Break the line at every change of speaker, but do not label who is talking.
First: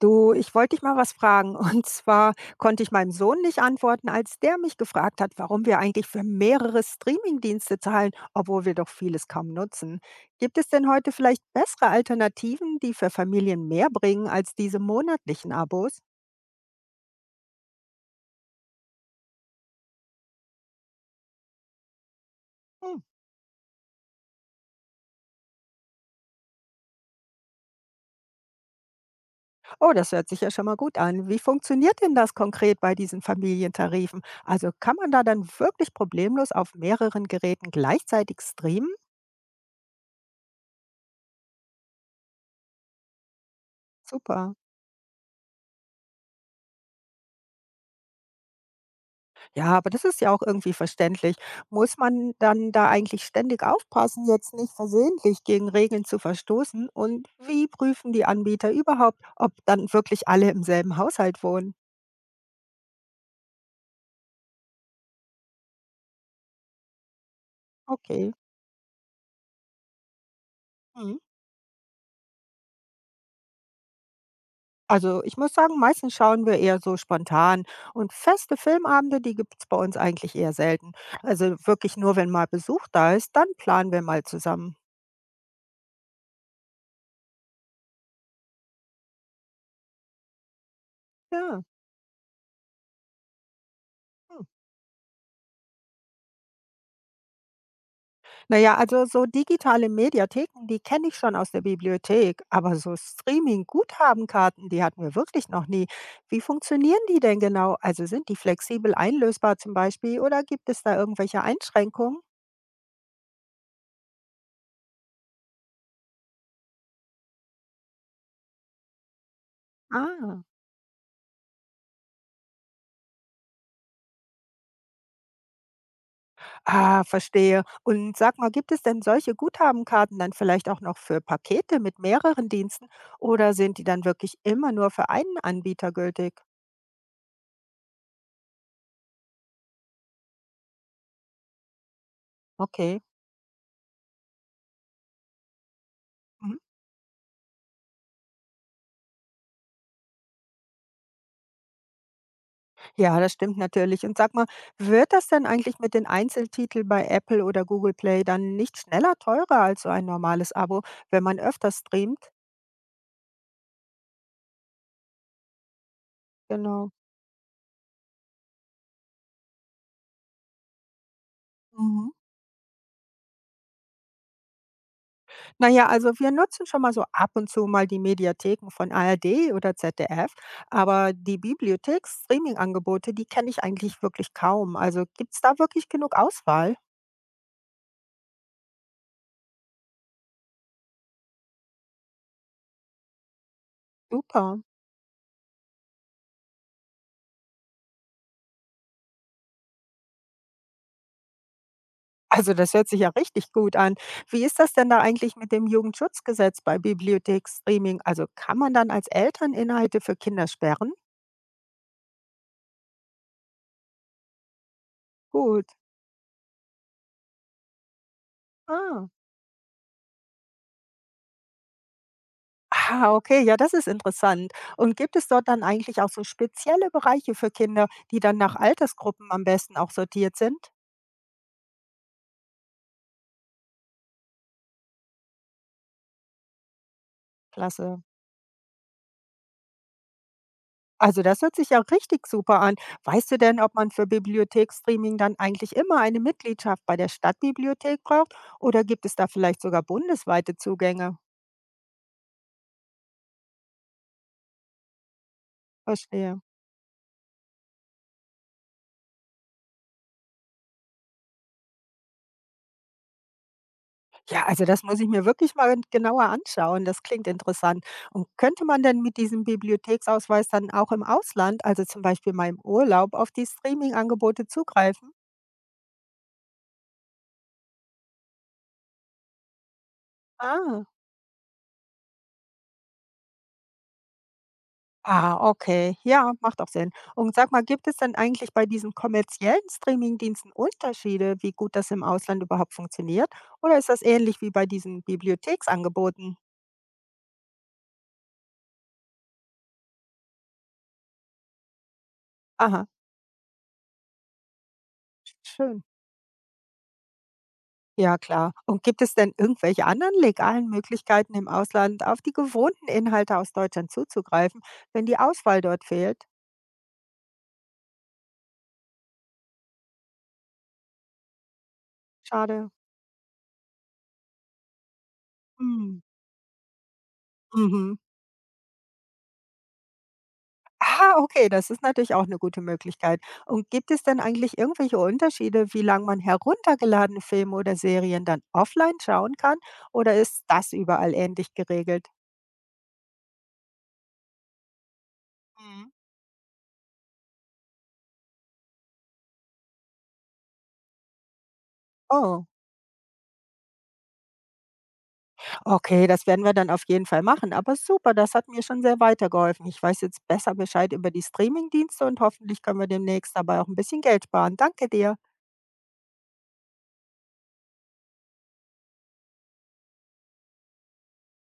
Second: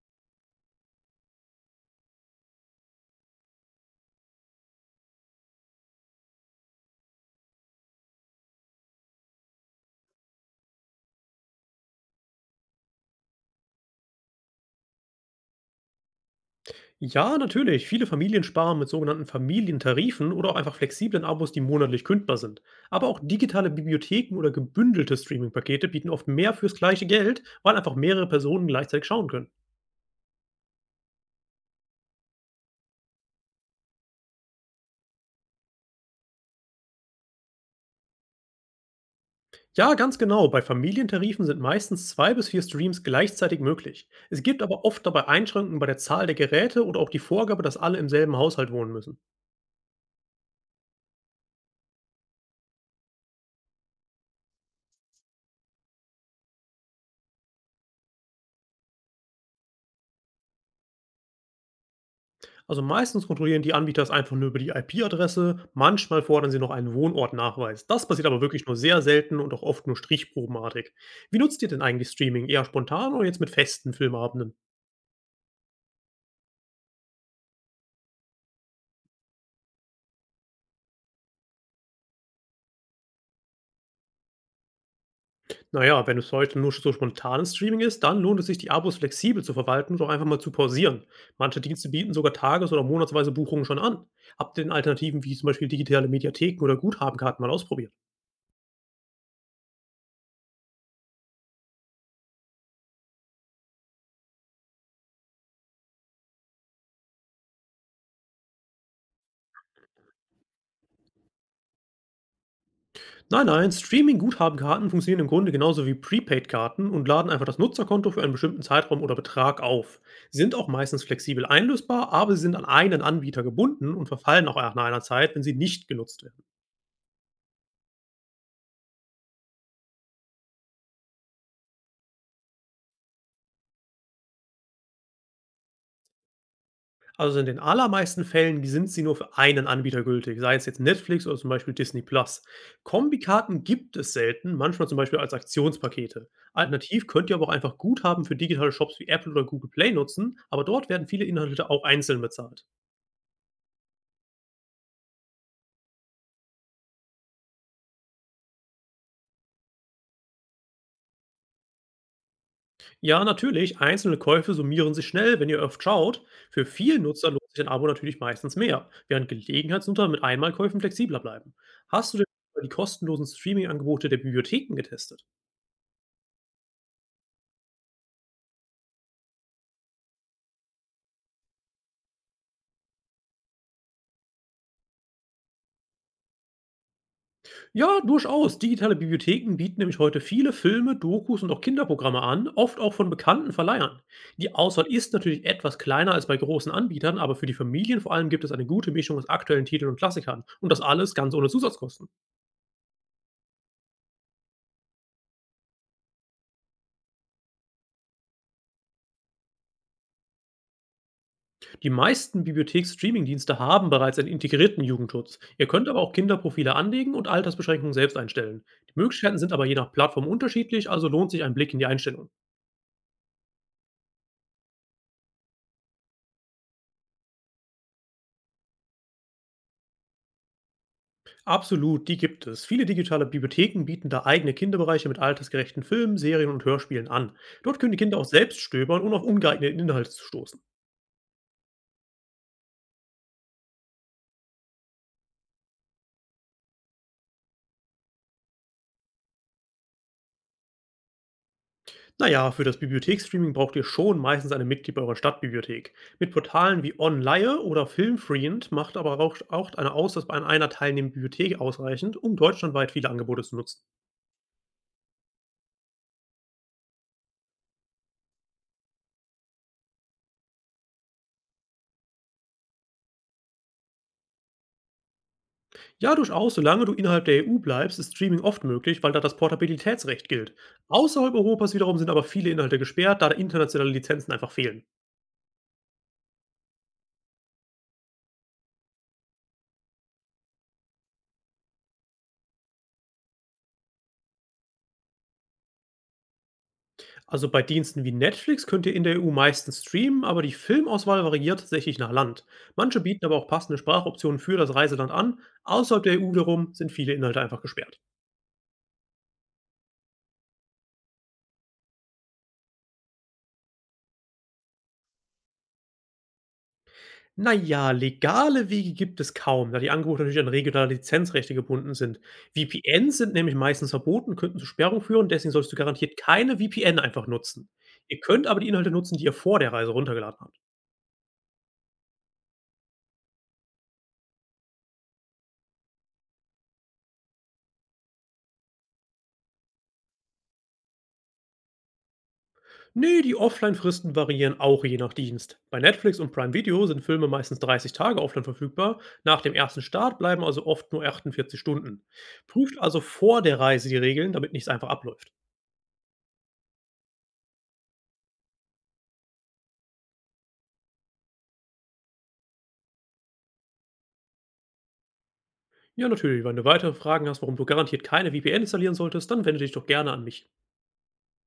Du, ich wollte dich mal was fragen. Und zwar konnte ich meinem Sohn nicht antworten, als der mich gefragt hat, warum wir eigentlich für mehrere Streamingdienste zahlen, obwohl wir doch vieles kaum nutzen. Gibt es denn heute vielleicht bessere Alternativen, die für Familien mehr bringen als diese monatlichen Abos?
Ja, natürlich. Viele Familien sparen mit sogenannten Familientarifen oder auch einfach flexiblen Abos, die monatlich kündbar sind.
Hm.
Aber auch digitale Bibliotheken oder gebündelte Streaming-Pakete bieten oft mehr fürs gleiche Geld, weil einfach mehrere Personen gleichzeitig schauen können.
Oh, das hört sich ja schon mal gut an. Wie funktioniert denn das konkret bei diesen Familientarifen? Also kann man da dann wirklich problemlos auf mehreren Geräten gleichzeitig streamen?
Ja, ganz genau. Bei Familientarifen sind meistens zwei bis vier Streams gleichzeitig möglich. Es
Super.
gibt aber oft dabei Einschränkungen bei der Zahl der Geräte oder auch die Vorgabe, dass alle im selben Haushalt wohnen müssen.
Ja, aber das ist ja auch irgendwie verständlich. Muss man dann da eigentlich ständig aufpassen, jetzt nicht versehentlich gegen Regeln zu verstoßen? Und wie prüfen die Anbieter überhaupt, ob dann wirklich alle im selben Haushalt wohnen?
Also meistens kontrollieren die Anbieter es einfach nur über die IP-Adresse, manchmal fordern sie noch einen Wohnortnachweis. Das passiert
Okay.
aber wirklich nur sehr selten und auch oft nur stichprobenartig.
Mhm.
Wie nutzt ihr denn eigentlich Streaming? Eher spontan oder jetzt mit festen Filmabenden?
Also ich muss sagen, meistens schauen wir eher so spontan. Und feste Filmabende, die gibt es bei uns eigentlich eher selten. Also wirklich nur, wenn mal Besuch da ist, dann planen wir mal zusammen.
Naja, wenn es heute nur so spontanes Streaming ist, dann lohnt es sich, die Abos flexibel zu verwalten und auch einfach mal zu pausieren.
Ja.
Manche Dienste bieten sogar tages- oder monatsweise Buchungen schon an.
Hm.
Habt ihr denn Alternativen wie zum Beispiel digitale Mediatheken oder Guthabenkarten mal ausprobiert?
Naja, also so digitale Mediatheken, die kenne ich schon aus der Bibliothek, aber so Streaming-Guthabenkarten, die hatten wir wirklich noch nie. Wie funktionieren die denn genau? Also sind die flexibel einlösbar zum Beispiel oder gibt es da irgendwelche Einschränkungen?
Nein, nein, Streaming-Guthabenkarten funktionieren im Grunde genauso wie Prepaid-Karten und laden einfach das Nutzerkonto für einen bestimmten Zeitraum oder Betrag auf. Sie
Ah,
sind auch meistens flexibel einlösbar, aber sie sind an einen Anbieter gebunden und verfallen auch nach einer Zeit, wenn sie nicht genutzt werden.
ah, verstehe. Und sag mal, gibt es denn solche Guthabenkarten dann vielleicht auch noch für Pakete mit mehreren Diensten oder sind die dann wirklich immer nur für einen Anbieter gültig?
Also in den allermeisten Fällen sind sie nur für einen Anbieter gültig, sei es jetzt Netflix oder zum Beispiel Disney Plus.
Okay.
Kombikarten gibt es selten, manchmal zum Beispiel als Aktionspakete.
Mhm.
Alternativ könnt ihr aber auch einfach Guthaben für digitale Shops wie Apple oder Google Play nutzen, aber dort werden viele Inhalte auch einzeln bezahlt.
Ja, das stimmt natürlich. Und sag mal, wird das denn eigentlich mit den Einzeltiteln bei Apple oder Google Play dann nicht schneller teurer als so ein normales Abo, wenn man öfter streamt?
Ja, natürlich, einzelne Käufe summieren sich schnell, wenn ihr oft schaut. Für
Genau.
viele Nutzer lohnt sich ein Abo natürlich meistens mehr, während Gelegenheitsnutzer mit Einmalkäufen flexibler bleiben.
Mhm.
Hast du denn schon mal die kostenlosen Streaming-Angebote der Bibliotheken getestet?
Naja, also wir nutzen schon mal so ab und zu mal die Mediatheken von ARD oder ZDF, aber die Bibliotheks-Streaming-Angebote, die kenne ich eigentlich wirklich kaum. Also gibt es da wirklich genug Auswahl?
Ja, durchaus. Digitale Bibliotheken bieten nämlich heute viele Filme, Dokus und auch Kinderprogramme an, oft auch von bekannten Verleihern. Die
Super.
Auswahl ist natürlich etwas kleiner als bei großen Anbietern, aber für die Familien vor allem gibt es eine gute Mischung aus aktuellen Titeln und Klassikern und das alles ganz ohne Zusatzkosten.
Also das hört sich ja richtig gut an. Wie ist das denn da eigentlich mit dem Jugendschutzgesetz bei Bibliothekstreaming? Also kann man dann als Eltern Inhalte für Kinder sperren?
Die meisten bibliotheks streaming dienste haben bereits einen integrierten Jugendschutz.
Gut.
Ihr könnt aber auch Kinderprofile anlegen und Altersbeschränkungen selbst einstellen. Die
Ah.
Möglichkeiten sind aber je nach Plattform unterschiedlich, also lohnt sich ein Blick in die Einstellungen.
Ah, okay, ja, das ist interessant. Und gibt es dort dann eigentlich auch so spezielle Bereiche für Kinder, die dann nach Altersgruppen am besten auch sortiert sind?
Absolut, die gibt es. Viele digitale Bibliotheken bieten da eigene Kinderbereiche mit altersgerechten Filmen, Serien und Hörspielen an. Dort können die
Klasse.
Kinder auch selbst stöbern, ohne auf ungeeignete Inhalte zu stoßen.
Also das hört sich ja richtig super an. Weißt du denn, ob man für Bibliothekstreaming dann eigentlich immer eine Mitgliedschaft bei der Stadtbibliothek braucht oder gibt es da vielleicht sogar bundesweite Zugänge?
Naja, für das Bibliothekstreaming braucht ihr schon meistens einen Mitglied bei eurer Stadtbibliothek. Mit
Verstehe.
Portalen wie OnLaie oder Filmfreend macht aber auch eine aus, dass bei einer teilnehmenden Bibliothek ausreichend, um deutschlandweit viele Angebote zu nutzen.
Ja, also das muss ich mir wirklich mal genauer anschauen. Das klingt interessant. Und könnte man denn mit diesem Bibliotheksausweis dann auch im Ausland, also zum Beispiel mal im Urlaub, auf die Streaming-Angebote zugreifen?
Ja, durchaus, solange du innerhalb der EU bleibst, ist Streaming oft möglich, weil da das Portabilitätsrecht gilt.
Ah.
Außerhalb Europas wiederum sind aber viele Inhalte gesperrt, da internationale Lizenzen einfach fehlen.
Ah, okay. Ja, macht auch Sinn. Und sag mal, gibt es denn eigentlich bei diesen kommerziellen Streaming-Diensten Unterschiede, wie gut das im Ausland überhaupt funktioniert? Oder ist das ähnlich wie bei diesen Bibliotheksangeboten?
Also bei Diensten wie Netflix könnt ihr in der EU meistens streamen, aber die Filmauswahl variiert tatsächlich nach Land.
Aha,
Manche bieten aber auch passende Sprachoptionen für das Reiseland an.
schön.
Außerhalb der EU wiederum sind viele Inhalte einfach gesperrt.
Ja, klar. Und gibt es denn irgendwelche anderen legalen Möglichkeiten im Ausland, auf die gewohnten Inhalte aus Deutschland zuzugreifen, wenn die Auswahl dort fehlt?
Naja, legale Wege gibt es kaum, da die Angebote natürlich an regionale Lizenzrechte gebunden sind.
Schade.
VPNs sind nämlich meistens verboten, könnten zu Sperrung führen, deswegen sollst du
Hm.
garantiert keine VPN einfach nutzen.
Mhm.
Ihr könnt aber die Inhalte nutzen, die ihr vor der Reise runtergeladen habt.
Ah, okay, das ist natürlich auch eine gute Möglichkeit. Und gibt es denn eigentlich irgendwelche Unterschiede, wie lange man heruntergeladene Filme oder Serien dann offline schauen kann? Oder ist das überall ähnlich geregelt?
Nee, die Offline-Fristen variieren auch je nach Dienst. Bei
Mhm.
Netflix und Prime Video sind Filme meistens 30 Tage offline verfügbar. Nach dem ersten Start bleiben also oft nur 48 Stunden.
Oh.
Prüft also vor der Reise die Regeln, damit nichts einfach abläuft.
Okay, das werden wir dann auf jeden Fall machen. Aber super, das hat mir schon sehr weitergeholfen. Ich weiß jetzt besser Bescheid über die Streamingdienste und hoffentlich können wir demnächst dabei auch ein bisschen Geld sparen. Danke dir.
Ja, natürlich, wenn du weitere Fragen hast, warum du garantiert keine VPN installieren solltest, dann wende dich doch gerne an mich.